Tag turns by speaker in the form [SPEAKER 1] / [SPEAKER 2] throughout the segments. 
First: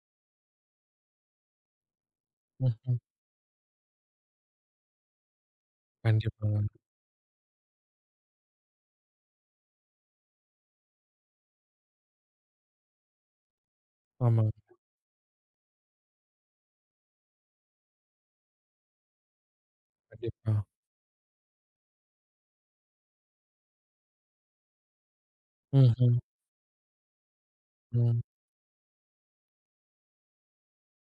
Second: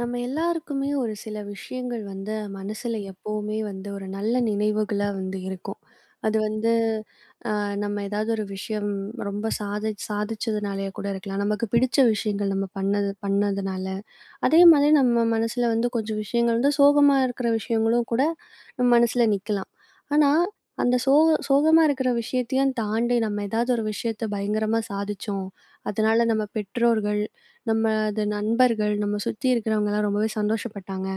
[SPEAKER 1] நம்ம எல்லாருக்குமே ஒரு சில விஷயங்கள் வந்து மனசுல
[SPEAKER 2] ம்ஹ்ம்.
[SPEAKER 1] எப்பவுமே வந்து ஒரு நல்ல நினைவுகளா வந்து இருக்கும். அது
[SPEAKER 2] கண்டிப்பாங்க.
[SPEAKER 1] வந்து நம்ம ஏதாவது ஒரு விஷயம் ரொம்ப சாதிச்சதுனாலயா கூட இருக்கலாம். நமக்கு பிடிச்ச விஷயங்கள் நம்ம பண்ணது பண்ணதுனால
[SPEAKER 2] ஆமாங்க.
[SPEAKER 1] அதே மாதிரி நம்ம மனசுல வந்து கொஞ்சம் விஷயங்கள் வந்து சோகமா இருக்கிற விஷயங்களும் கூட நம்ம மனசுல நிக்கலாம். ஆனா,
[SPEAKER 2] கண்டிப்பா.
[SPEAKER 1] அந்த சோகமா இருக்கிற விஷயத்தையும் தாண்டி நம்ம ஏதாவது ஒரு விஷயத்த பயங்கரமா சாதிச்சோம்.
[SPEAKER 2] ம்ஹ்ம்.
[SPEAKER 1] அதனால நம்ம பெற்றோர்கள்,
[SPEAKER 2] ம்.
[SPEAKER 1] நமது நண்பர்கள், நம்ம சுத்தி இருக்கிறவங்கலாம் ரொம்பவே சந்தோஷப்பட்டாங்க.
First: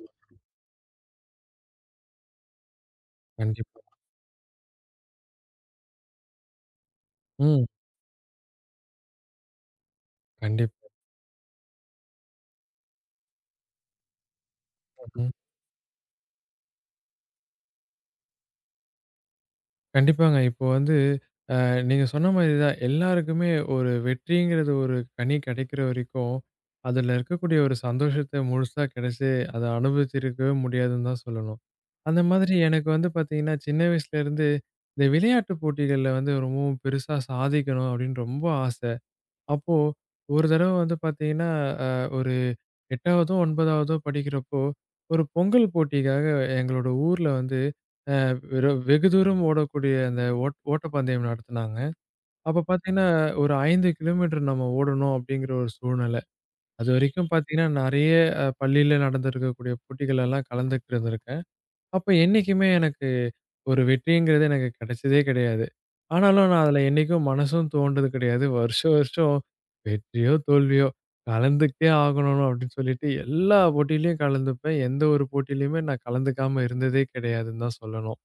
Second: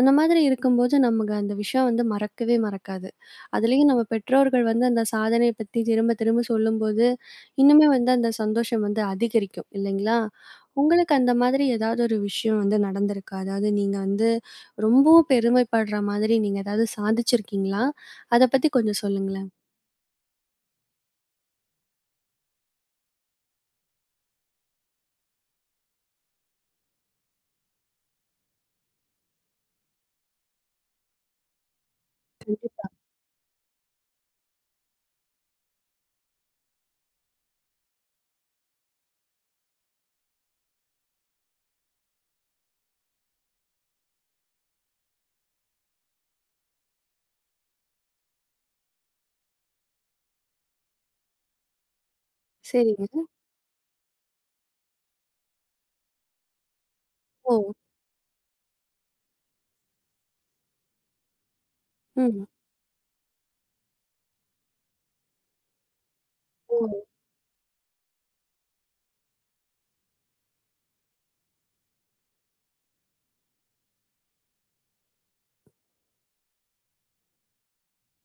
[SPEAKER 1] அந்த மாதிரி இருக்கும்போது நமக்கு அந்த விஷயம் வந்து மறக்கவே மறக்காது.
[SPEAKER 2] கண்டிப்பா.
[SPEAKER 1] அதுலயும் நம்ம பெற்றோர்கள் வந்து அந்த சாதனைய பத்தி திரும்ப திரும்ப சொல்லும்போது,
[SPEAKER 2] ம்.
[SPEAKER 1] இன்னுமே வந்து அந்த சந்தோஷம் வந்து அதிகரிக்கும் இல்லைங்களா?
[SPEAKER 2] கண்டிப்பா.
[SPEAKER 1] உங்களுக்கு அந்த மாதிரி ஏதாவது ஒரு விஷயம் வந்து நடந்திருக்கா? அதாவது நீங்க வந்து ரொம்பவும்
[SPEAKER 2] ம்.
[SPEAKER 1] பெருமைப்படுற மாதிரி நீங்க ஏதாவது சாதிச்சிருக்கீங்களா? அத பத்தி கொஞ்சம் சொல்லுங்களேன்.
[SPEAKER 2] கண்டிப்பாங்க. இப்போ வந்து அ நீங்க சொன்ன மாரி தான் எல்லாருக்குமே ஒரு வெற்றிங்கிறது ஒரு கனி கிடைக்கிற வரைக்கும், அதுல இருக்கக்கூடிய ஒரு சந்தோஷத்த முழுசா கிடைச்சு அத அனுபவிச்சிருக்கவே முடியாதுன்னு தான் சொல்லணும். அந்த மாதிரி எனக்கு வந்து பார்த்தீங்கன்னா, சின்ன வயசுல இருந்து இந்த விளையாட்டு போட்டிகள்ல வந்து ரொம்பவும் பெருசா சாதிக்கணும் அப்படின்னு ரொம்ப ஆசை. அப்போ, ஒரு தடவ வந்து பாத்தீங்கன்னா, அ ஒரு 8வதோ, 9வதோ படிக்கிறப்போ, ஒரு பொங்கல் போட்டிக்காக எங்களோட ஊர்ல வந்து வெகு தூரம் ஓடக்கூடிய அந்த ஓட்டப்பந்தயம் நடத்துனாங்க. அப்ப பாத்தீங்கன்னா,
[SPEAKER 1] சரிங்க.
[SPEAKER 2] ஒரு 5 கிலோமீட்டர் நம்ம ஓடணும் அப்படிங்கிற ஒரு சூழ்நிலை. அதுவரைக்கும்
[SPEAKER 1] ஓ!
[SPEAKER 2] பாத்தீங்கன்னா, நெறைய பள்ளியில நடந்திருக்கக்கூடிய போட்டிகள் எல்லாம் கலந்துட்டு இருந்திருக்கேன். அப்ப
[SPEAKER 1] ம்.
[SPEAKER 2] என்னைக்குமே எனக்கு ஒரு வெற்றிங்கிறது எனக்கு கிடைச்சதே கிடையாது. ஆனாலும் நான்
[SPEAKER 1] ஓ!
[SPEAKER 2] அதுல என்னைக்கும் மனசும் தோண்டுனது கிடையாது. வருஷம் வருஷம் வெற்றியோ, தோல்வியோ கலந்துக்கிட்டே ஆகணும் அப்படின்னு சொல்லிட்டு எல்லா போட்டியிலயும் கலந்துப்பேன். எந்த ஒரு போட்டியிலயுமே நான் கலந்துக்காம இருந்ததே கிடையாதுன்னு தான் சொல்லணும்.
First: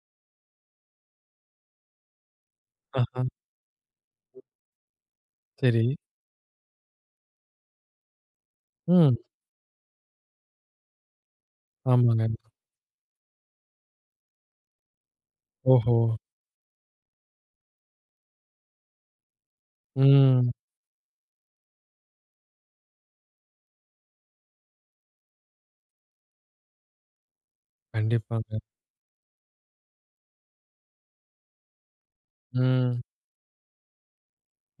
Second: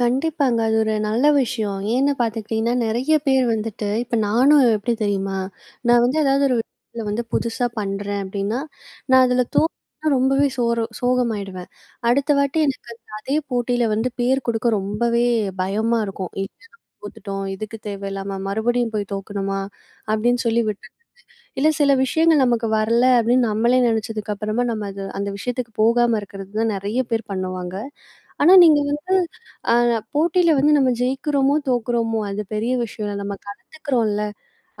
[SPEAKER 1] கண்டிப்பாங்க. அது ஒரு நல்ல விஷயம். ஏன்னு பார்த்துக்கிட்டீங்கன்னா, நெறைய
[SPEAKER 2] ஆஹா,
[SPEAKER 1] பேர் வந்துட்டு இப்ப நானும் எப்படி தெரியுமா?
[SPEAKER 2] சரி.
[SPEAKER 1] நான் வந்து ஏதாவது ஒரு விஷயத்துல வந்து புதுசா பண்றேன் அப்படின்னா,
[SPEAKER 2] ம்.
[SPEAKER 1] நான் அதுல தோத்தா ரொம்பவே சோகமாயிடுவேன்.
[SPEAKER 2] ஆமாங்க.
[SPEAKER 1] அடுத்த வாட்டி எனக்கு அந்த அதே போட்டியில வந்து பேர் குடுக்க ரொம்பவே
[SPEAKER 2] ஓஹோ!
[SPEAKER 1] பயமா இருக்கும். "இல்ல நம்ம தோத்துட்டோம். இதுக்கு தேவையில்லாம மறுபடியும் போய் தோக்கணுமா?" அப்படின்னு
[SPEAKER 2] ம்.
[SPEAKER 1] சொல்லி விட் இல்ல சில விஷயங்கள் நமக்கு வரல அப்படின்னு நம்மளே நினைச்சதுக்கு அப்புறமா நம்ம அது அந்த விஷயத்துக்கு போகாம இருக்கிறது தான் நிறைய பேர் பண்ணுவாங்க. ஆனா
[SPEAKER 2] கண்டிப்பாங்க.
[SPEAKER 1] நீங்க வந்து அ போட்டியில வந்து நம்ம ஜெயிக்கிறோமோ, தோக்குறோமோ அது பெரிய
[SPEAKER 2] ம்.
[SPEAKER 1] விஷயம் இல்ல. நம்ம கலந்துக்கிறோம்ல,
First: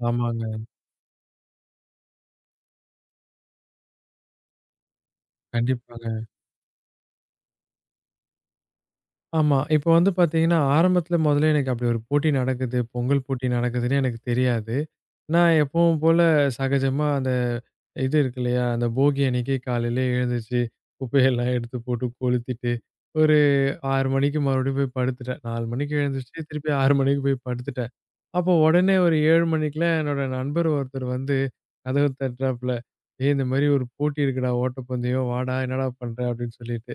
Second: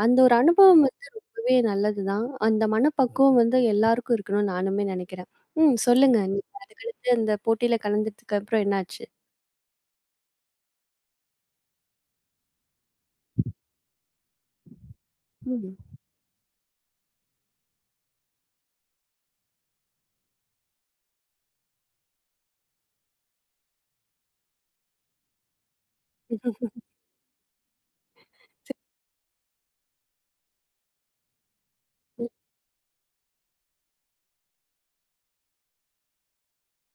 [SPEAKER 1] அந்த ஒரு
[SPEAKER 2] ஆமாங்க.
[SPEAKER 1] அனுபவம் ரொம்பவே நல்லதுதான். அந்த மனப்பக்குவம் வந்து எல்லாருக்கும் இருக்கணும்னு நானுமே நினைக்கிறேன். ம். சொல்லுங்க.
[SPEAKER 2] கண்டிப்பாங்க.
[SPEAKER 1] நீங்க அதுக்கடுத்து அந்த போட்டியில கலந்ததுக்கு அப்புறம் என்னாச்சு?
[SPEAKER 2] ஆமா. இப்ப வந்து பாத்தீங்கன்னா, ஆரம்பத்துல முதல்ல எனக்கு அப்படி ஒரு போட்டி நடக்குது, பொங்கல் போட்டி நடக்குதுன்னு எனக்கு தெரியாது. நான்
[SPEAKER 1] ம்.
[SPEAKER 2] எப்பவும் போல சகஜமா அந்த இது இருக்கு இல்லையா? அந்த போகி அன்னைக்கு காலையிலே எழுந்துச்சு, குப்பையெல்லாம் எடுத்து போட்டு கொளுத்திட்டு, ஒரு 6 மணிக்கு மறுபடியும் போய் படுத்துட்டேன். 4 மணிக்கு எழுந்துருச்சு, திருப்பி 6 மணிக்கு போய் படுத்துட்டேன். அப்போ உடனே ஒரு 7 மணிக்கெல்லாம் என்னோட நண்பர் ஒருத்தர் வந்து கதவு
[SPEAKER 1] ம்.
[SPEAKER 2] தட்டுறாப்புல, "ஏய் இந்த மாரி ஒரு போட்டி இருக்குடா ஓட்டப்பந்தயம். வாடா என்னடா பண்ற?" அப்படின்னு சொல்லிட்டு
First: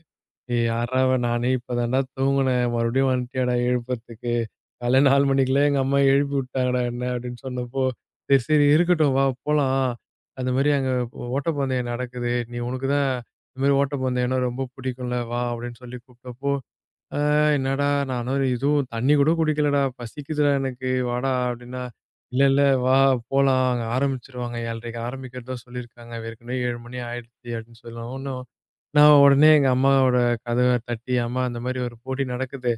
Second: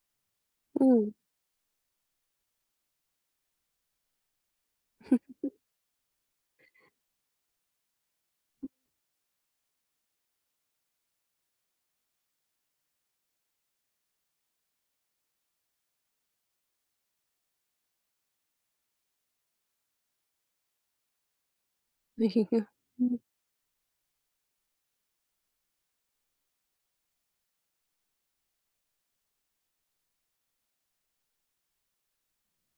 [SPEAKER 2] ஏய் யார்றா அவ?
[SPEAKER 1] ம்.
[SPEAKER 2] நானே இப்ப தான்டா தூங்குனேன். மறுபடியும் வந்துட்டியாடா எழுப்புறதுக்கு. காலைல 4 மணிக்கெல்லாம் எங்க அம்மா எழுப்பி விட்டாங்கடா என்ன அப்படின்னு சொன்னப்போ, சரி, சரி இருக்கட்டும் வா போலாம். அந்த மாரி அங்க ஓட்டப்பந்தயம் நடக்குது. நீ உனக்கு தான் இந்த மாரி ஓட்டப்பந்தயம்னா ரொம்ப பிடிக்கும்ல வா அப்படின்னு சொல்லி கூப்பிட்டப்போ, ஆ என்னடா! நானும் இதுவும் தண்ணி கூட குடிக்கலடா. பசிக்குதுடா எனக்கு வாடா! அப்டின்னா, இல்ல
[SPEAKER 1] ஐயய்யோ!
[SPEAKER 2] இல்ல வா
[SPEAKER 1] ம்.
[SPEAKER 2] போலாம் அங்க ஆரம்பிச்சுருவாங்க 7:30க்கு ஆரம்பிக்கிறதா சொல்லியிருக்காங்க. ஏற்கனவே 7 மணி ஆயிடுச்சு அப்டின்னு சொல்லவும், ஒன்றும் நான் உடனே எங்க அம்மாவோட கதவ தட்டி, அம்மா அந்த மாரி ஒரு போட்டி நடக்குது.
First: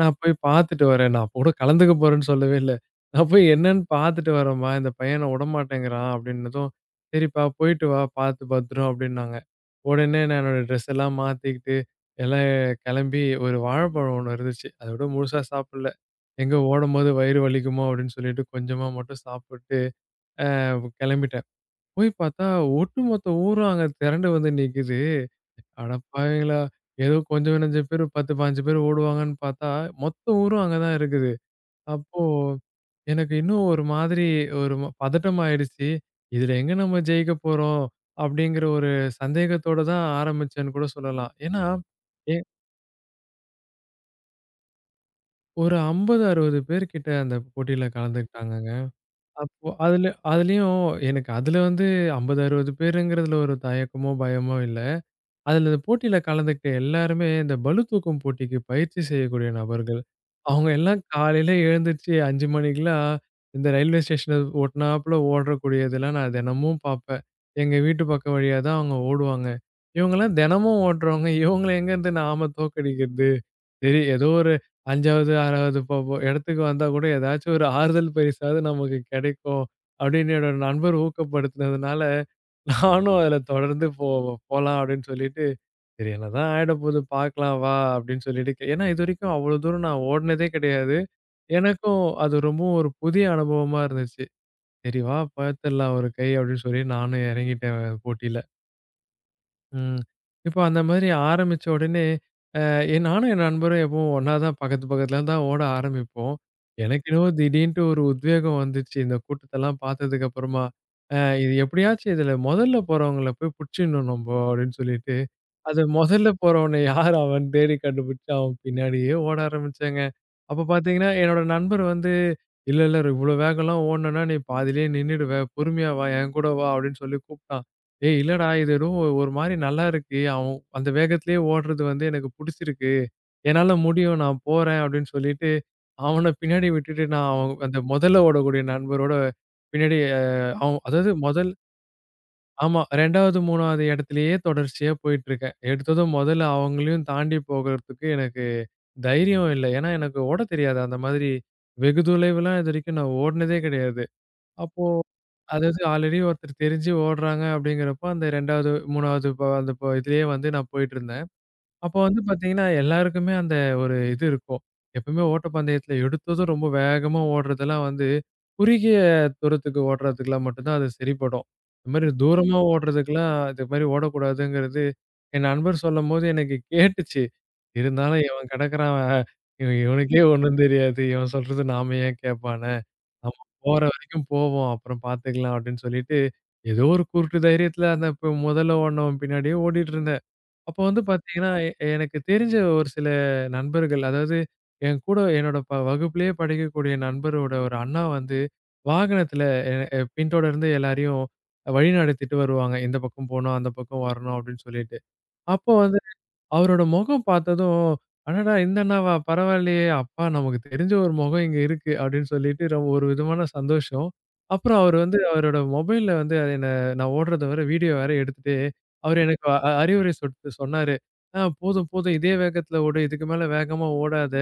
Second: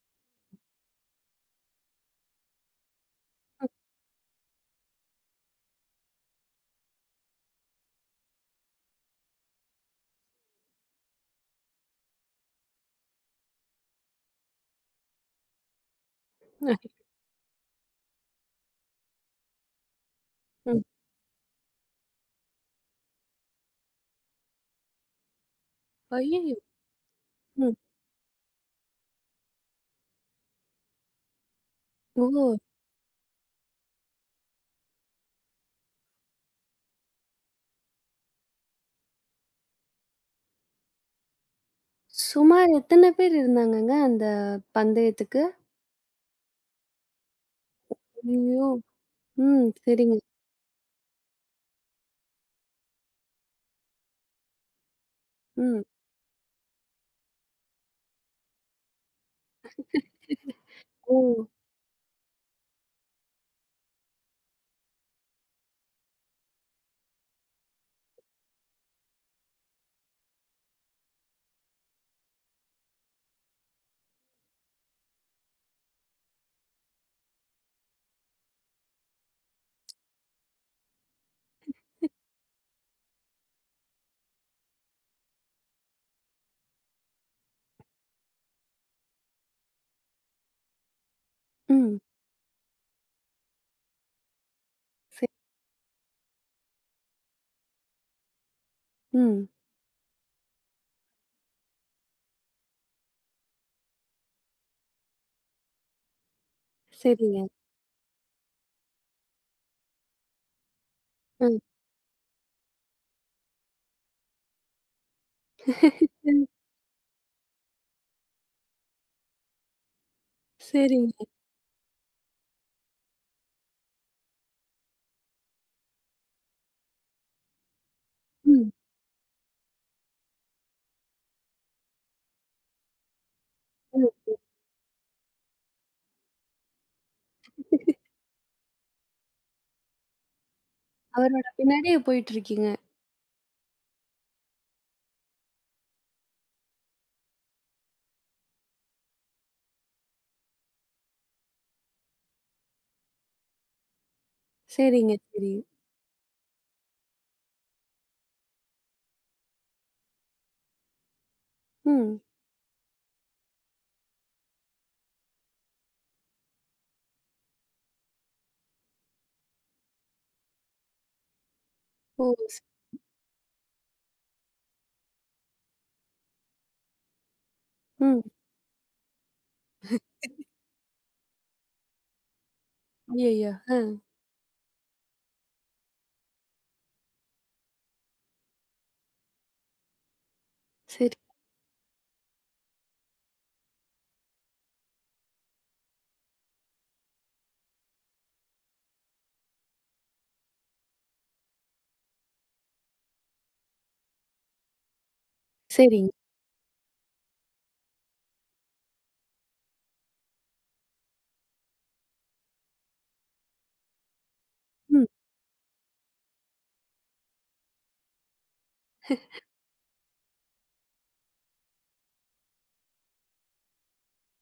[SPEAKER 2] நான் போய் பார்த்துட்டு வரேன். நான் கூட கலந்துக்க போறேன்னு சொல்லவே இல்ல. நான் போய் என்னன்னு பார்த்துட்டு வரேன்மா, இந்த பையன் என்ன உடமாட்டேங்கிறான் அப்டின்னதும், சரிப்பா போயிட்டு வா பார்த்து பத்திரம் அப்டின்னாங்க. உடனே நான் என்னோட ட்ரெஸ் எல்லாம் மாத்திக்கிட்டு, எல்லா கிளம்பி ஒரு வாழைப்பழம் ஒண்ணு இருந்துச்சு. அத விட முழுசா சாப்பிடல. எங்க
[SPEAKER 1] அ
[SPEAKER 2] ஓடும்போது வயிறு வலிக்குமோ அப்படின்னு சொல்லிட்டு கொஞ்சமா மட்டும் சாப்பிட்டு
[SPEAKER 1] ம்.
[SPEAKER 2] கிளம்பிட்டேன். போய் பார்த்தா ஒட்டுமொத்த ஊரும் அங்க திரண்டு வந்து நிக்குது. அட
[SPEAKER 1] ஐயய்யோ!
[SPEAKER 2] பாவிங்களா! ஏதோ கொஞ்சம்
[SPEAKER 1] ம்.
[SPEAKER 2] நெஞ்ச பேர் 10, 15 பேர் ஓடுவாங்கன்னு பார்த்தா மொத்த ஊரும் அங்க தான் இருக்குது. அப்போ
[SPEAKER 1] ஓ!
[SPEAKER 2] எனக்கு இன்னும் ஒரு மாதிரி ஒரு பதட்டம் ஆயிடுச்சு. இதுல எங்க நம்ம ஜெயிக்க போறோம்? அப்படிங்கிற ஒரு சந்தேகத்தோட தான் ஆரம்பிச்சேன்னு கூட சொல்லலாம். ஏன்னா
[SPEAKER 1] சுமார் எத்தன பேர் இருந்தாங்கங்க அந்த பந்தயத்துக்கு?
[SPEAKER 2] ஒரு 50, 60 பேர் கிட்ட அந்த போட்டியில
[SPEAKER 1] ஐயய்யோ!
[SPEAKER 2] கலந்துக்கிட்டாங்கங்க.
[SPEAKER 1] ம்.
[SPEAKER 2] அப்போ அதுல
[SPEAKER 1] சரிங்க.
[SPEAKER 2] எனக்கு அதுல வந்து 50, 60 பேருங்கிறதுல ஒரு தயக்கமோ, பயமோ இல்ல. அதுல இந்த
[SPEAKER 1] ம்.
[SPEAKER 2] போட்டியில கலந்துக்கிட்ட எல்லாருமே இந்த பளு தூக்கும் போட்டிக்கு பயிற்சி செய்யக்கூடிய நபர்கள். அவங்க எல்லாம்
[SPEAKER 1] ஓ!
[SPEAKER 2] காலையில எழுந்துச்சு 5 மணிக்கெல்லாம் இந்த ரயில்வே ஸ்டேஷன ஒட்டுனாப்புல ஓடக்கூடியதெல்லாம் நான் தினமும் பார்ப்பேன். எங்க வீட்டு பக்கம் வழியா தான் அவங்க ஓடுவாங்க. இவங்கலாம் தினமும் ஓடுறவங்க. இவங்கள எங்கேருந்து நாம தோற்கடிக்கிறது? சரி ஏதோ ஒரு 5வது, 6வது போ போ இடத்துக்கு வந்தா கூட ஏதாச்சும் ஒரு ஆறுதல் பரிசாவது நமக்கு கிடைக்கும். அப்படின்னு என்னோட நண்பர் ஊக்கப்படுத்தினதுனால நானும் அதுல தொடர்ந்து போலாம் அப்படின்னு சொல்லிட்டு சரி என்னதான் ஆயிடப்போது பார்க்கலாம் வா! அப்படின்னு சொல்லிட்டு ஏன்னா இதுவரைக்கும் அவ்வளோ தூரம் நான் ஓடுனதே கிடையாது.
[SPEAKER 1] ம்.
[SPEAKER 2] எனக்கும் அது ரொம்பவும் ஒரு புதிய அனுபவமா இருந்துச்சு. சரி வா!
[SPEAKER 1] சரி.
[SPEAKER 2] பார்த்துடலாம் ஒரு கை அப்படின்னு சொல்லி நானும் இறங்கிட்டேன் போட்டியில.
[SPEAKER 1] ம்.
[SPEAKER 2] ம். இப்போ அந்த மாதிரி ஆரம்பிச்ச உடனே அ நானும் என் நண்பரும் எப்பவும் ஒண்ணா தான் பக்கத்து பக்கத்துல தான் ஓட ஆரம்பிப்போம். எனக்கு என்னவோ
[SPEAKER 1] சரிங்க.
[SPEAKER 2] திடீர்ன்ட்டு ஒரு உத்வேகம் வந்துச்சு. இந்த கூட்டத்தெல்லாம் பார்த்ததுக்கு அப்புறமா, அ இது
[SPEAKER 1] ம்.
[SPEAKER 2] எப்படியாச்சும் இதுல முதல்ல போறவங்கள போய் புடிச்சிடணும் நம்ப அப்படின்னு சொல்லிட்டு அது முதல்ல
[SPEAKER 1] ம்.
[SPEAKER 2] போறவன யார் அவன் தேடி கண்டுபிடிச்சு அவன் பின்னாடியே ஓட ஆரம்பிச்சாங்க. அப்ப பார்த்தீங்கன்னா,
[SPEAKER 1] சரிங்க.
[SPEAKER 2] என்னோட நண்பர் வந்து, "இல்ல, இல்ல இவ்ளோ வேகம்லாம் ஓடுனன்னா நீ பாதியிலேயே நின்னுடுவ. பொறுமையா வா, என் கூட வா" அப்படின்னு சொல்லி கூப்பிட்டான். "ஏய் இல்லடா,
[SPEAKER 1] ம்.
[SPEAKER 2] இது ஏதோ ஒரு மாரி நல்லா இருக்கு. அவன் அந்த வேகத்திலேயே ஓடுறது வந்து எனக்கு புடிச்சிருக்கு. என்னால முடியும்.
[SPEAKER 1] ம்.
[SPEAKER 2] நான் போறேன்" அப்படின்னு சொல்லிட்டு, அவன பின்னாடி விட்டுட்டு நான் அவன் அந்த முதல்ல ஓடக்கூடிய நண்பரோட பின்னாடி அவன் அதாவது
[SPEAKER 1] அவரோட
[SPEAKER 2] முதல்
[SPEAKER 1] பின்னாடியே போயிட்டுருக்கீங்க.
[SPEAKER 2] ஆமா. 2வது, 3வது இடத்திலேயே தொடர்ச்சியா போயிட்டுருக்கேன். எடுத்ததும் முதல்ல அவங்களையும் தாண்டி போகறதுக்கு எனக்கு தைரியம் இல்ல. ஏன்னா, எனக்கு ஓடத் தெரியாது. அந்த மாதிரி வெகு தொலைவுலாம் இதுவரைக்கும் நான் ஓடுனதே கிடையாது. அப்போ
[SPEAKER 1] சரிங்க, சரி.
[SPEAKER 2] அதாவது ஆல்ரெடி ஒருத்தர் தெரிஞ்சு ஓடுறாங்க அப்படிங்கிறப்போ, அந்த 2வது, 3வது அந்த இதுலயே வந்து நான் போயிட்டுருந்தேன். அப்போ
[SPEAKER 1] ம்.
[SPEAKER 2] வந்து பார்த்தீங்கன்னா, எல்லாருக்குமே அந்த ஒரு இது இருக்கும். எப்பவுமே ஓட்டப்பந்தயத்தில எடுத்ததும் ரொம்ப வேகமா ஓடுறதெல்லாம் வந்து, குறுகிய தூரத்துக்கு ஓடுறதுக்குலாம் மட்டும் தான் அது சரிப்படும். இந்த மாரி
[SPEAKER 1] ஓ! ஸ்
[SPEAKER 2] தூரமா ஓடுறதுக்குலாம் இது மாரி ஓடக்கூடாதுங்கிறது, என் நண்பர் சொல்லும்போது எனக்கு கேட்டுச்சு.
[SPEAKER 1] ம்.
[SPEAKER 2] இருந்தாலும் இவன் கிடக்குறான் இவனுக்கே ஒண்ணும் தெரியாது. இவன் சொல்றது நாம ஏன் கேட்பானே? நம்ம
[SPEAKER 1] ஐயய்யோ! ஆ.
[SPEAKER 2] போற வரைக்கும் போவோம். அப்புறம் பார்த்துக்கலாம் அப்படின்னு சொல்லிட்டு, ஏதோ ஒரு குருட்டு தைரியத்தில அந்த இப்ப முதல்ல ஓடுனவன் பின்னாடியே ஓடிட்டு இருந்தேன். அப்போ வந்து
[SPEAKER 1] சரி.
[SPEAKER 2] பார்த்தீங்கன்னா, எனக்கு தெரிஞ்ச ஒரு சில நண்பர்கள், அதாவது என் கூட என்னோட வகுப்பிலேயே படிக்கக்கூடிய நண்பரோட ஒரு அண்ணா வந்து, வாகனத்தில எ எ பின்தொடர்ந்து எல்லாரையும் வழிநடத்திட்டு வருவாங்க. இந்த பக்கம் போணும், அந்த பக்கம் வரணும் அப்படின்னு சொல்லிட்டு. அப்போ
[SPEAKER 1] சரிங்க.
[SPEAKER 2] அவரோட முகம் பார்த்ததும், "அடடா! இந்த அண்ணாவா? பரவாயில்லையே! அப்பா நமக்கு தெரிஞ்ச ஒரு முகம் இங்க இருக்கு." அப்படின்னு சொல்லிட்டு ஒரு விதமான சந்தோஷம். அப்புறம் அவரு
[SPEAKER 1] ம்.
[SPEAKER 2] வந்து அவரோட மொபைல்ல வந்து அது என்ன நான் ஓடுறத வேற வீடியோ வேற எடுத்துட்டு, அவரு எனக்கு அ அ- அறிவுரை சொன்னாரு. போதும், போதும் இதே வேகத்துல ஓடு. இதுக்கு மேல வேகமா ஓடாத.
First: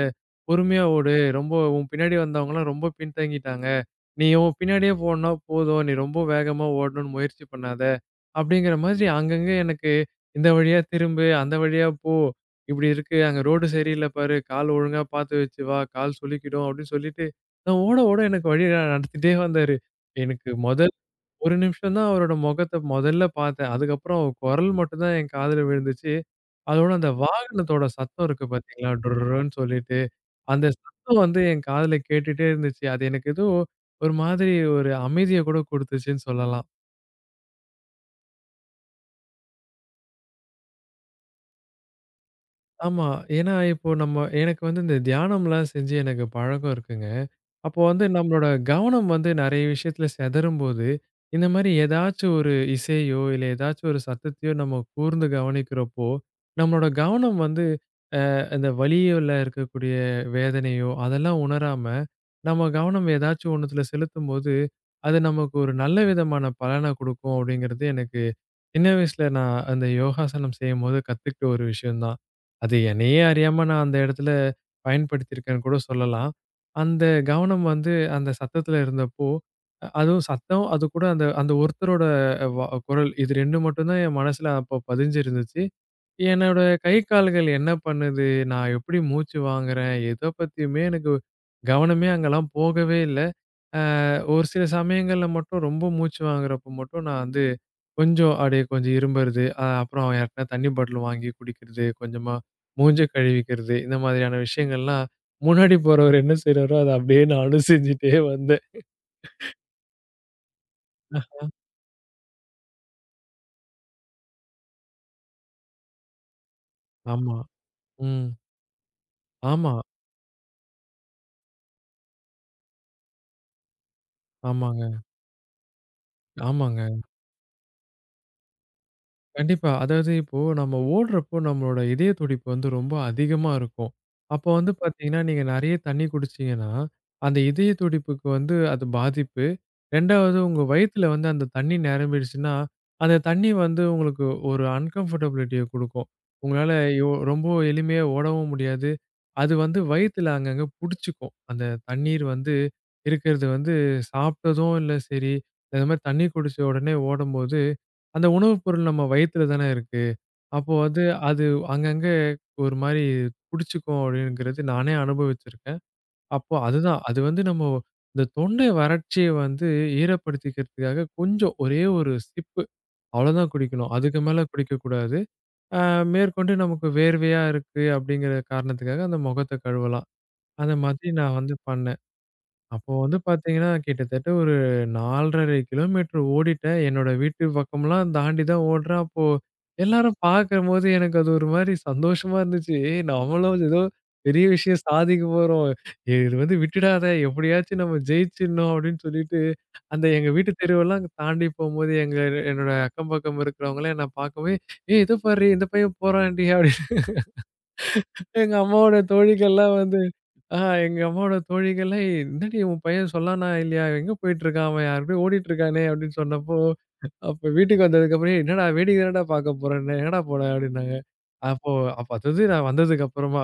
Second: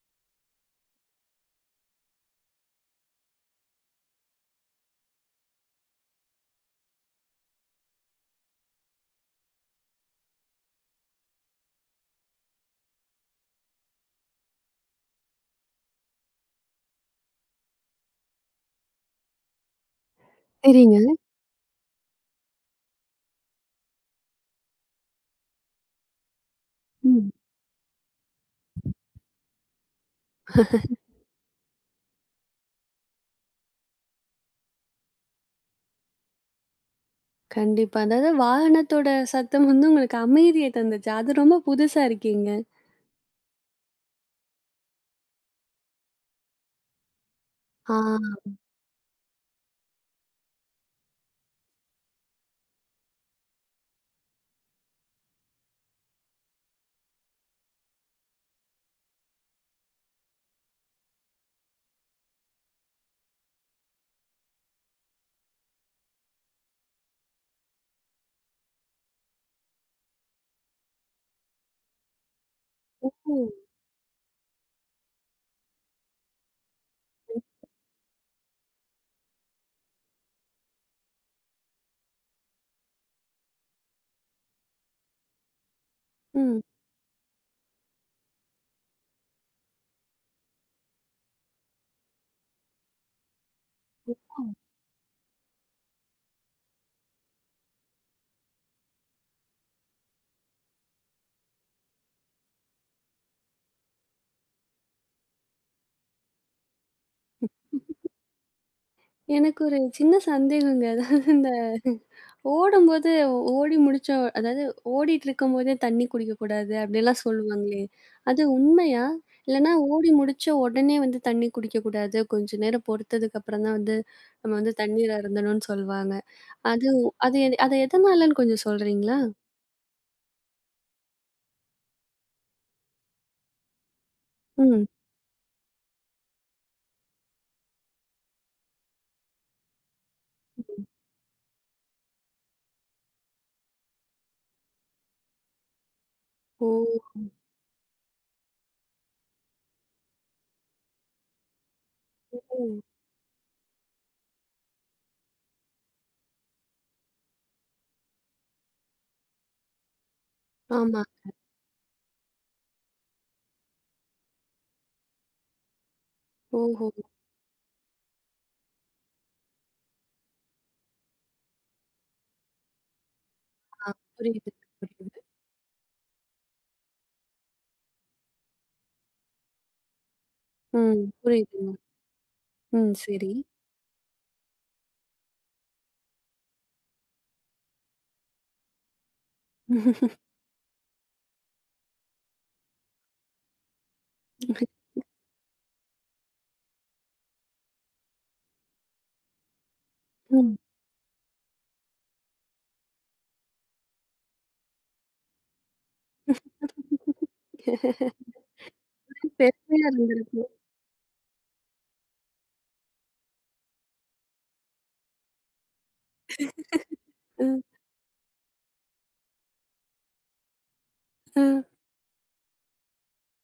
[SPEAKER 2] பொறுமையா ஓடு. ரொம்ப உன் பின்னாடி வந்தவங்கலாம் ரொம்ப பின்தங்கிட்டாங்க. நீ உன் பின்னாடியே போனா போதும். நீ ரொம்ப வேகமா ஓடணும்னு முயற்சி பண்ணாத. அப்படிங்கிற மாதிரி அங்கங்க எனக்கு இந்த வழியா திரும்பு, அந்த வழியா போ. இப்படி இருக்கு. அங்க ரோடு சரியில்ல பாரு. கால் ஒழுங்கா பார்த்து வச்சு வா. கால் சொலிக்கிடும் அப்படின்னு சொல்லிட்டு, நான் ஓட ஓட எனக்கு வழி நடத்திட்டே வந்தாரு. எனக்கு முதல்
[SPEAKER 1] சரிங்க.
[SPEAKER 2] ஒரு நிமிஷம் தான் அவரோட முகத்த முதல்ல பார்த்தேன். அதுக்கப்புறம் அவர் குரல் மட்டும் தான் என் காதுல விழுந்துச்சு. அதோட அந்த
[SPEAKER 1] ம்.
[SPEAKER 2] வாகனத்தோட சத்தம் இருக்கு பார்த்தீங்களா? டுர்ருன்னு சொல்லிட்டு, அந்த சத்தம் வந்து என் காதுல கேட்டுட்டே இருந்துச்சு. அது எனக்கு ஏதோ ஒரு மாதிரி ஒரு அமைதிய கூட குடுத்துச்சுன்னு சொல்லலாம்.
[SPEAKER 1] கண்டிப்பா. அதாவது வாகனத்தோட சத்தம் வந்து உங்களுக்கு அமைதிய தந்துச்சு. அது ரொம்ப புதுசா இருக்கீங்க.
[SPEAKER 2] ஆமா. ஏன்னா, இப்போ எனக்கு வந்து இந்த தியானம்லாம் செஞ்சு எனக்கு பழக்கம் இருக்குங்க. அப்போ வந்து
[SPEAKER 1] ஆ.
[SPEAKER 2] நம்மளோட கவனம் வந்து நெறைய விஷயத்துல சிதறும்போது, இந்த மாரி ஏதாச்சும் ஒரு இசையோ, இல்ல ஏதாச்சும் ஒரு சத்தத்தையோ நம்ம கூர்ந்து கவனிக்கிறப்போ, நம்மளோட கவனம் வந்து அந்த வலியில இருக்கக்கூடிய வேதனையோ, அதெல்லாம் உணராம, நம்ம கவனம் ஏதாச்சும் ஒண்ணுத்துல செலுத்தும்போது, அது நமக்கு ஒரு நல்ல விதமான பலன குடுக்கும் அப்படிங்கிறது எனக்கு சின்ன வயசுல நான் அந்த யோகாசனம் செய்யும்போது கத்துக்கிட்ட ஒரு விஷயம் தான். அது
[SPEAKER 1] ஓ!
[SPEAKER 2] என்னையே அறியாம நான் அந்த இடத்துல பயன்படுத்தியிருக்கேன்னு கூட சொல்லலாம். அந்த கவனம் வந்து அந்த சத்தத்துல இருந்தப்போ, அதுவும் சத்தம், அது கூட அந்த அந்த ஒருத்தரோட வ குரல் இது 2 மட்டும் தான் என் மனசுல அப்போ பதிஞ்சிருந்துச்சு. என்னோட
[SPEAKER 1] ம்.
[SPEAKER 2] கை, கால்கள் என்ன பண்ணுது? நான் எப்படி மூச்சு வாங்குறேன்? எத பத்தியுமே எனக்கு கவனமே அங்கலாம் போகவே இல்ல. ஒரு சில சமயங்கள்ல மட்டும் ரொம்ப மூச்சு வாங்குறப்போ மட்டும் நான் வந்து கொஞ்சம் அப்படியே கொஞ்சம் இரும்புறது, அப்புறம் யார்ட்டனா தண்ணி பாட்டில் வாங்கி குடிக்கிறது, கொஞ்சமா மூஞ்ச கழுவிக்கிறது, இந்த மாதிரியான விஷயங்கள்லாம் முன்னாடி போறவரு என்ன செய்றாரோ, அத அப்படியே நானும் செஞ்சுட்டே வந்தேன்.
[SPEAKER 1] எனக்கு ஒரு சின்ன சந்தேகங்க. அதாவது இந்த ஓடும்போது ஓடி முடிச்ச அதாவது ஓடிட்டுருக்கும்போதே தண்ணி குடிக்கக்கூடாது அப்படிலாம்
[SPEAKER 2] ஆமா.
[SPEAKER 1] சொல்லுவாங்களே!
[SPEAKER 2] ம்.
[SPEAKER 1] அது உண்மையா? இல்லன்னா
[SPEAKER 2] ஆமா.
[SPEAKER 1] ஓடி முடிச்ச உடனே வந்து தண்ணி குடிக்கக்கூடாது. கொஞ்ச நேரம் பொறுத்ததுக்கு அப்புறம் தான் வந்து நம்ம வந்து
[SPEAKER 2] ஆமாங்க.
[SPEAKER 1] தண்ணீர் அருந்தணும்னு சொல்வாங்க.
[SPEAKER 2] ஆமாங்க.
[SPEAKER 1] அது அது எ- அது எதனாலன்னு கொஞ்சம் சொல்றீங்களா?
[SPEAKER 2] கண்டிப்பா. அதாவது இப்போ நம்ம ஓடுறப்போ நம்மளோட இதய துடிப்பு வந்து ரொம்ப அதிகமா இருக்கும். அப்போ வந்து
[SPEAKER 1] ம்.
[SPEAKER 2] பார்த்தீங்கன்னா, நீங்க நெறைய தண்ணீ குடிச்சீங்கன்னா, அந்த இதய துடிப்புக்கு வந்து அது பாதிப்பு. 2வது உங்க வயித்துல வந்து அந்த தண்ணீ நிரம்பிடுச்சுன்னா, அந்த தண்ணீ வந்து உங்களுக்கு ஒரு அன்கம்ஃபர்டபிலிட்டிய குடுக்கும். உங்களால
[SPEAKER 1] ஓஹோ!
[SPEAKER 2] ரொம்ப எளிமையா ஓடவும் முடியாது. அது வந்து வயித்துல அங்கங்க புடிச்சுக்கும். அந்த தண்ணீர் வந்து இருக்கிறது வந்து சாப்பிட்டதும் இல்ல சரி, இந்த மாரி தண்ணீ குடிச்ச உடனே ஓடும்போது அந்த உணவு பொருள் நம்ம வயித்துல தானே இருக்கு. அப்போ வந்து
[SPEAKER 1] ஆமா.
[SPEAKER 2] அது அங்கங்க ஒரு மாரி புடிச்சுக்கும் அப்படிங்கிறது நானே அனுபவிச்சிருக்கேன். அப்போ
[SPEAKER 1] ஓஹோ!
[SPEAKER 2] அதுதான். அது வந்து நம்ம இந்த தொண்டை வறட்சிய வந்து ஈரப்படுத்திக்கிறதுக்காக கொஞ்சம் ஒரே ஒரு சிப்பு அவ்வளோதான் குடிக்கணும். அதுக்கு மேல
[SPEAKER 1] புரியுது,
[SPEAKER 2] குடிக்கக்கூடாது.
[SPEAKER 1] புரியுது.
[SPEAKER 2] அ மேற்கொண்டு நமக்கு வேர்வையா இருக்கு அப்படிங்கிற காரணத்துக்காக அந்த முகத்த கழுவலாம். அந்த
[SPEAKER 1] ம்.
[SPEAKER 2] மாதிரி நான் வந்து
[SPEAKER 1] புரியுதுங்க.
[SPEAKER 2] பண்ணேன். அப்போ
[SPEAKER 1] ம்.
[SPEAKER 2] வந்து
[SPEAKER 1] சரி.
[SPEAKER 2] பார்த்தீங்கன்னா, கிட்டத்தட்ட ஒரு 4 1/2 கிலோமீட்டர் ஓடிட்டேன். என்னோட வீட்டு பக்கம்லாம் தாண்டி தான் ஓடுறேன். அப்போ எல்லாரும் பார்க்கும்போது எனக்கு அது ஒரு மாரி சந்தோஷமா இருந்துச்சு. "ஏய் நம்மளும் ஏதோ பெரிய விஷயம் சாதிக்க போறோம். ஏய், இது வந்து விட்டுடாத எப்படியாச்சும் நம்ம ஜெயிச்சிடணும்" அப்படின்னு சொல்லிட்டு, அந்த எங்க வீட்டு
[SPEAKER 1] ம்.
[SPEAKER 2] தெருவெல்லாம் தாண்டி போம்போது, என்னோட அக்கம் பக்கம் இருக்கிறவங்கலாம் என்ன பார்க்கவே, "ஏய் இதோ பார்ரி இந்த பையன் போறான்டி" எங்க அம்மாவோட தோழிகள்லாம்
[SPEAKER 1] பெருமையா
[SPEAKER 2] வந்து,
[SPEAKER 1] இருந்திருக்கும்.
[SPEAKER 2] ஆ எங்க அம்மாவோட தோழிகள்லாம், "ஏய் என்னடி உன் பையன் சொல்லானா இல்லையா? எங்க போயிட்டுருக்கான்? அவன் யார்கூடயோ ஓடிட்டுருக்கானே!" அப்படின்னு சொன்னப்போ, அப்ப வீட்டுக்கு வந்ததுக்கப்புறம், "என்னடா வேடிக்கை தானடா பாக்க போறேன்னேன். எங்கடா போன?" அப்படின்னாங்க.
[SPEAKER 1] அ,
[SPEAKER 2] அப்போ அப்ப அதாவது நான் வந்ததுக்கப்புறமா,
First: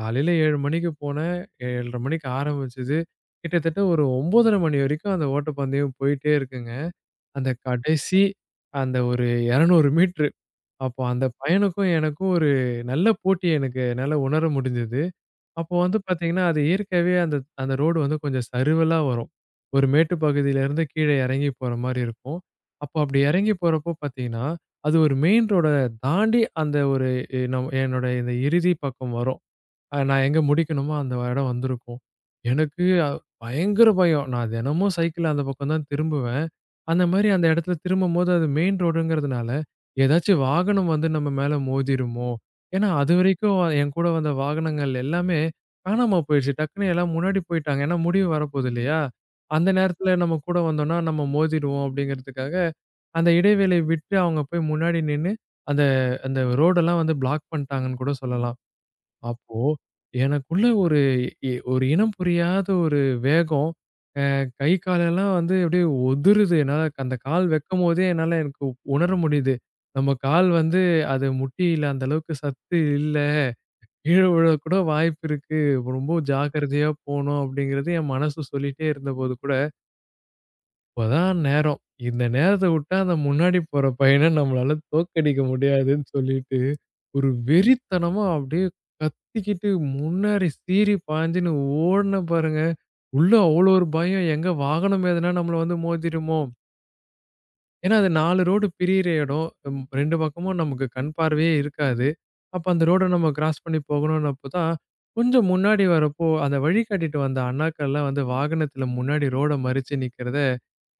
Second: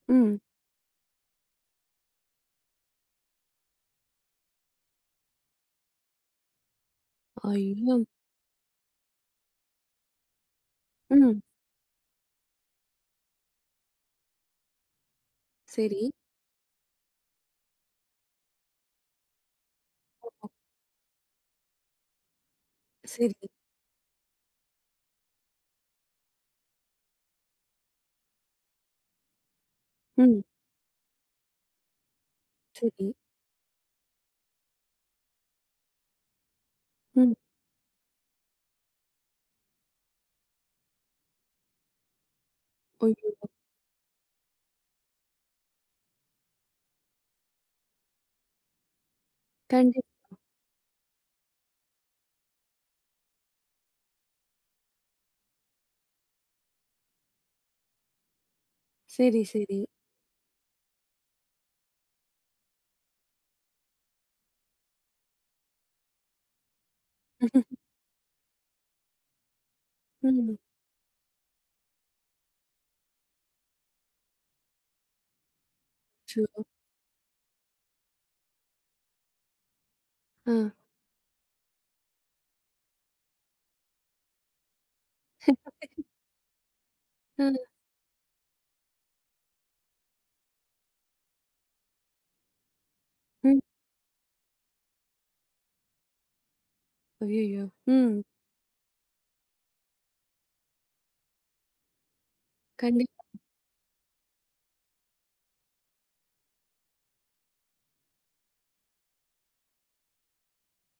[SPEAKER 2] காலையில
[SPEAKER 1] ம்.
[SPEAKER 2] 7 மணிக்கு போனேன். 7:30 மணிக்கு ஆரம்பிச்சது. கிட்டத்தட்ட ஒரு 9:30 மணி வரைக்கும் அந்த ஓட்டப்பந்தயம் போயிட்டே இருக்குங்க. அந்த
[SPEAKER 1] ஐயோ!
[SPEAKER 2] கடைசி அந்த ஒரு 200 மீட்டரு. அப்போ அந்த
[SPEAKER 1] ம்.
[SPEAKER 2] பையனுக்கும் எனக்கும் ஒரு நல்ல போட்டி எனக்கு என்னால உணர முடிஞ்சது. அப்போ வந்து
[SPEAKER 1] சரி.
[SPEAKER 2] பார்த்தீங்கன்னா, அது இயற்கையாவே அந்த அந்த ரோடு வந்து கொஞ்சம் சறுவலா வரும். ஒரு மேட்டு
[SPEAKER 1] ஒ
[SPEAKER 2] பகுதியிலேருந்து கீழ எறங்கி போற மாரி இருக்கும். அப்போ அப்படி
[SPEAKER 1] சரி.
[SPEAKER 2] எறங்கி போறப்போ பார்த்தீங்கன்னா, அது ஒரு மெயின் ரோட தாண்டி அந்த ஒரு எ நம் என்னோட இந்த இறுதி பக்கம் வரும். நான் எங்க
[SPEAKER 1] ம்.
[SPEAKER 2] முடிக்கணுமோ அந்த இடம் வந்திருக்கும். எனக்கு
[SPEAKER 1] சரி.
[SPEAKER 2] பயங்கர பயம். நான் தினமும் சைக்கிள்ல அந்த பக்கம் தான் திரும்புவேன். அந்த மாரி
[SPEAKER 1] ம்.
[SPEAKER 2] அந்த இடத்துல திரும்பும்போது அது மெயின் ரோடுங்கிறதுனால, ஏதாச்சும் வாகனம் வந்து நம்ம மேல மோதிருமோ? ஏன்னா,
[SPEAKER 1] ஐயோ!
[SPEAKER 2] அதுவரைக்கும் என் கூட வந்த வாகனங்கள் எல்லாமே காணாம போயிடுச்சு. டக்குன்னு எல்லாம் முன்னாடி போயிட்டாங்க. ஏன்னா முடிவு வரப்போகுது இல்லையா? அந்த
[SPEAKER 1] கண்டி
[SPEAKER 2] நேரத்துல நம்ம கூட வந்தோம்னா நம்ம மோதிருவோம் அப்படிங்கிறதுக்காக, அந்த இடைவேளை விட்டு அவங்க போய் முன்னாடி நின்னு, அந்த அந்த ரோடெல்லாம் வந்து பிளாக் பண்ணிட்டாங்கன்னு கூட சொல்லலாம்.
[SPEAKER 1] சரி,
[SPEAKER 2] அப்போ
[SPEAKER 1] சரி.
[SPEAKER 2] எனக்குள்ள ஒரு ஒரு இனம் புரியாத ஒரு வேகம். கை காலெல்லாம் வந்து அப்படியே உதிருது. என்னால அந்த கால் வைக்கும்போதே என்னால எனக்கு உணர முடியுது. நம்ம கால்
[SPEAKER 1] ம்.
[SPEAKER 2] வந்து அது முட்டியில அந்த அளவுக்கு சத்து இல்ல. கீழ விழக்கூட வாய்ப்பு இருக்கு. ரொம்ப
[SPEAKER 1] அச்சோ!
[SPEAKER 2] ஜாக்கிரதையா போணும் அப்படிங்கிறது என் மனசு சொல்லிட்டே இருந்தபோது கூட,
[SPEAKER 1] அ,
[SPEAKER 2] இப்பதான் நேரம். இந்த நேரத்த விட்டா அந்த முன்னாடி போற பையன நம்மளால தோற்கடிக்க முடியாதுன்னு சொல்லிட்டு, ஒரு
[SPEAKER 1] அ,
[SPEAKER 2] வெறித்தனமா அப்படியே கத்திக்கிட்டு முன்னாடி சீறி பாய்ஞ்சுன்னு ஓடுனேன் பாருங்க. உள்ள
[SPEAKER 1] ம்.
[SPEAKER 2] அவ்வளோ ஒரு பயம். எங்க வாகனம் எதுனா நம்மள வந்து மோதிருமோ?
[SPEAKER 1] ஐயய்யோ!
[SPEAKER 2] ஏன்னா, அது
[SPEAKER 1] ம்.
[SPEAKER 2] 4 ரோடு பிரியிற இடம். 2 பக்கமும் நமக்கு கண் பார்வையே இருக்காது. அப்ப அந்த ரோட
[SPEAKER 1] கண்டிப்பா
[SPEAKER 2] நம்ம கிராஸ் பண்ணி போகணும்னப்போ தான், கொஞ்சம் முன்னாடி வரப்போ, அந்த வழிகாட்டிட்டு வந்த அண்ணாக்கள்லாம் வந்து வாகனத்துல முன்னாடி ரோட மறிச்சு நிக்கிறத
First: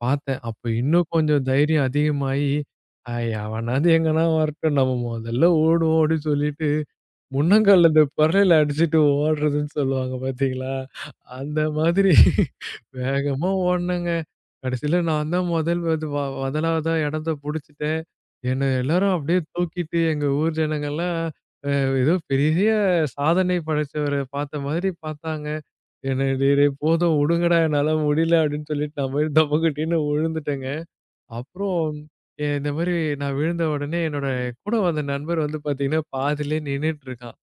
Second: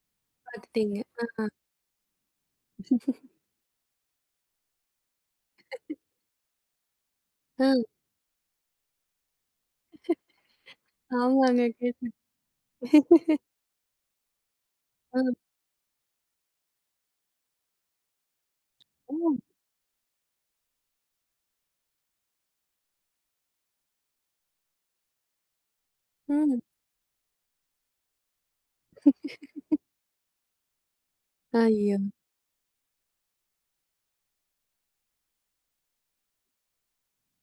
[SPEAKER 2] பார்த்தேன். அப்ப
[SPEAKER 1] பாத்துட்டீங்க.
[SPEAKER 2] இன்னும் கொஞ்சம் தைரியம் அதிகமாயி, "ஐ அவனாவது எங்கனா வரட்டும். நம்ம மொதல்ல ஓடுவோம்" அப்படின்னு சொல்லிட்டு
[SPEAKER 1] அ,
[SPEAKER 2] முன்னங்கால்ல இந்த பறையில அடிச்சுட்டு ஓடுறதுன்னு சொல்லுவாங்க பார்த்தீங்களா? அந்த
[SPEAKER 1] ஆமாங்க.
[SPEAKER 2] மாதிரி
[SPEAKER 1] கேட்டேன்.
[SPEAKER 2] வேகமா ஓடுனேங்க. கடைசியில
[SPEAKER 1] அ,
[SPEAKER 2] நான் தான் முதல் அது வ முதலாவதா இடத்த புடிச்சுட்டேன். என்ன எல்லாரும்
[SPEAKER 1] ஓ!
[SPEAKER 2] அப்படியே தூக்கிட்டு எங்க ஊர் ஜனங்கள்லாம் அ ஏதோ பெரிய சாதனை படைச்சவர பார்த்த மாதிரி பார்த்தாங்க. என்ன "டேய்
[SPEAKER 1] ம்.
[SPEAKER 2] டேய் போதும் உடுங்கடா என்னால முடியல" அப்படின்னு சொல்லிட்டு நான் போய் தபக்குட்டின்னு விழுந்துட்டேங்க. அப்புறம்
[SPEAKER 1] ஐயோ!
[SPEAKER 2] இந்த மாரி நான் விழுந்த உடனே என்னோட கூட வந்த நண்பர் வந்து பார்த்தீங்கன்னா, பாதியிலேயே நின்னுட்டு இருக்கான்.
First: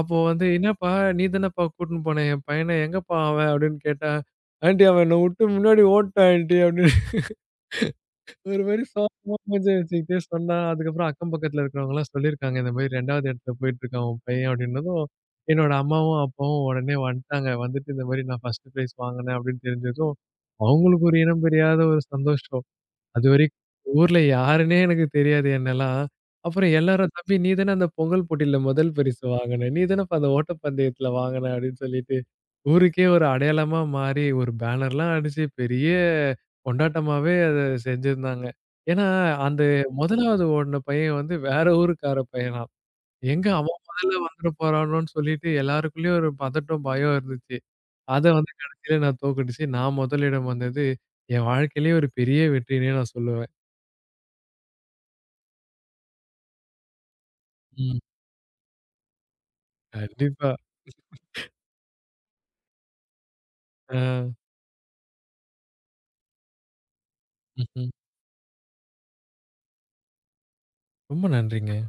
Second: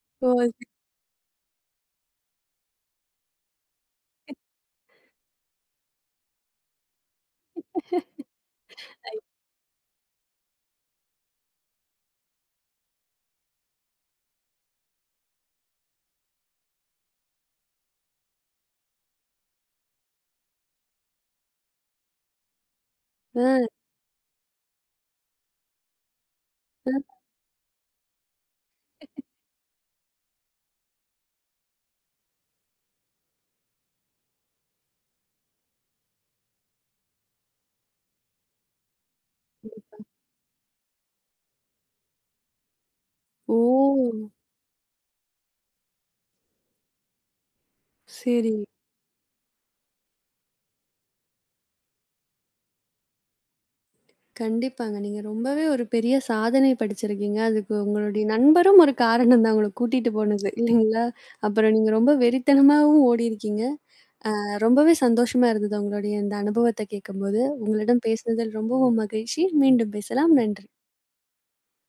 [SPEAKER 2] அப்போ
[SPEAKER 1] ஓ!
[SPEAKER 2] வந்து "என்னப்பா நீ தானப்பா கூட்டின்னு போன என் பையன, எங்கப்பா அவன்?" அப்படின்னு கேட்டா, "ஆன்ட்டி அவன் என்ன விட்டு முன்னாடி ஓடிட்டான் ஆன்ட்டி" அப்படின்னு ஒரு மாரி சோகமா மூஞ்சிய வச்சுக்கிட்டே சொன்னா. அதுக்கப்புறம் அக்கம் பக்கத்தில இருக்கிறவங்கலாம் சொல்லியிருக்காங்க, "இந்த மாரி 2வது இடத்துல போயிட்டுருக்கான் உன் பையன்" அப்படின்னதும், என்னோட அம்மாவும், அப்பாவும் உடனே வந்துட்டாங்க. வந்துட்டு இந்த மாரி நான் 1st பிரைஸ் வாங்கினேன் அப்படின்னு தெரிஞ்சதும், அவங்களுக்கு ஒரு இனம் புரியாத ஒரு சந்தோஷம். அதுவரைக்கும்
[SPEAKER 1] அ,
[SPEAKER 2] ஊர்ல யாருன்னே எனக்கு தெரியாது என்னல்லாம். அப்புறம் எல்லாரும்
[SPEAKER 1] அ,
[SPEAKER 2] "தம்பி நீ தானே அந்த பொங்கல் போட்டியில முதல் பரிசு வாங்குன. நீ தானப்பா அந்த ஓட்டப்பந்தயத்துல வாங்குன" அப்படின்னு சொல்லிட்டு, ஊருக்கே ஒரு அடையாளமா மாறி ஒரு பேனர்லாம் அடிச்சு பெரிய கொண்டாட்டமாவே அத செஞ்சிருந்தாங்க. ஏன்னா, அந்த முதலாவது ஓடுன பையன் வந்து வேற ஊருக்கார பையனாம். எங்க
[SPEAKER 1] ஓ!
[SPEAKER 2] அவன் முதல்ல வந்துட போறானோன்னு சொல்லிட்டு எல்லாருக்குள்ளயும் ஒரு பதட்டம், பயம் இருந்துச்சு. அத வந்து
[SPEAKER 1] சரி.
[SPEAKER 2] கடைசியில நான் தோக்கடிச்சு நான் முதலிடம் வந்தது, என் வாழ்க்கையிலேயே ஒரு பெரிய வெற்றின்னே நான் சொல்லுவேன்.
[SPEAKER 1] கண்டிப்பாங்க. நீங்க ரொம்பவே ஒரு பெரிய சாதனை படிச்சிருக்கீங்க. அதுக்கு
[SPEAKER 2] ம்.
[SPEAKER 1] உங்களுடைய நண்பரும் ஒரு காரணம் தான் உங்கள கூட்டிட்டு போனது.
[SPEAKER 2] கண்டிப்பா.
[SPEAKER 1] இல்லைங்களா? அப்புறம் நீங்க ரொம்ப வெறித்தனமாவும் ஓடியிருக்கீங்க.
[SPEAKER 2] ஆ.
[SPEAKER 1] ரொம்பவே சந்தோஷமா இருந்தது உங்களுடைய இந்த அனுபவத்த கேட்கும்போது.
[SPEAKER 2] ம்ஹ்ம்.
[SPEAKER 1] உங்களிடம் பேசினதில் ரொம்பவும் மகிழ்ச்சி. மீண்டும் பேசலாம். நன்றி.
[SPEAKER 2] ரொம்ப நன்றிங்க.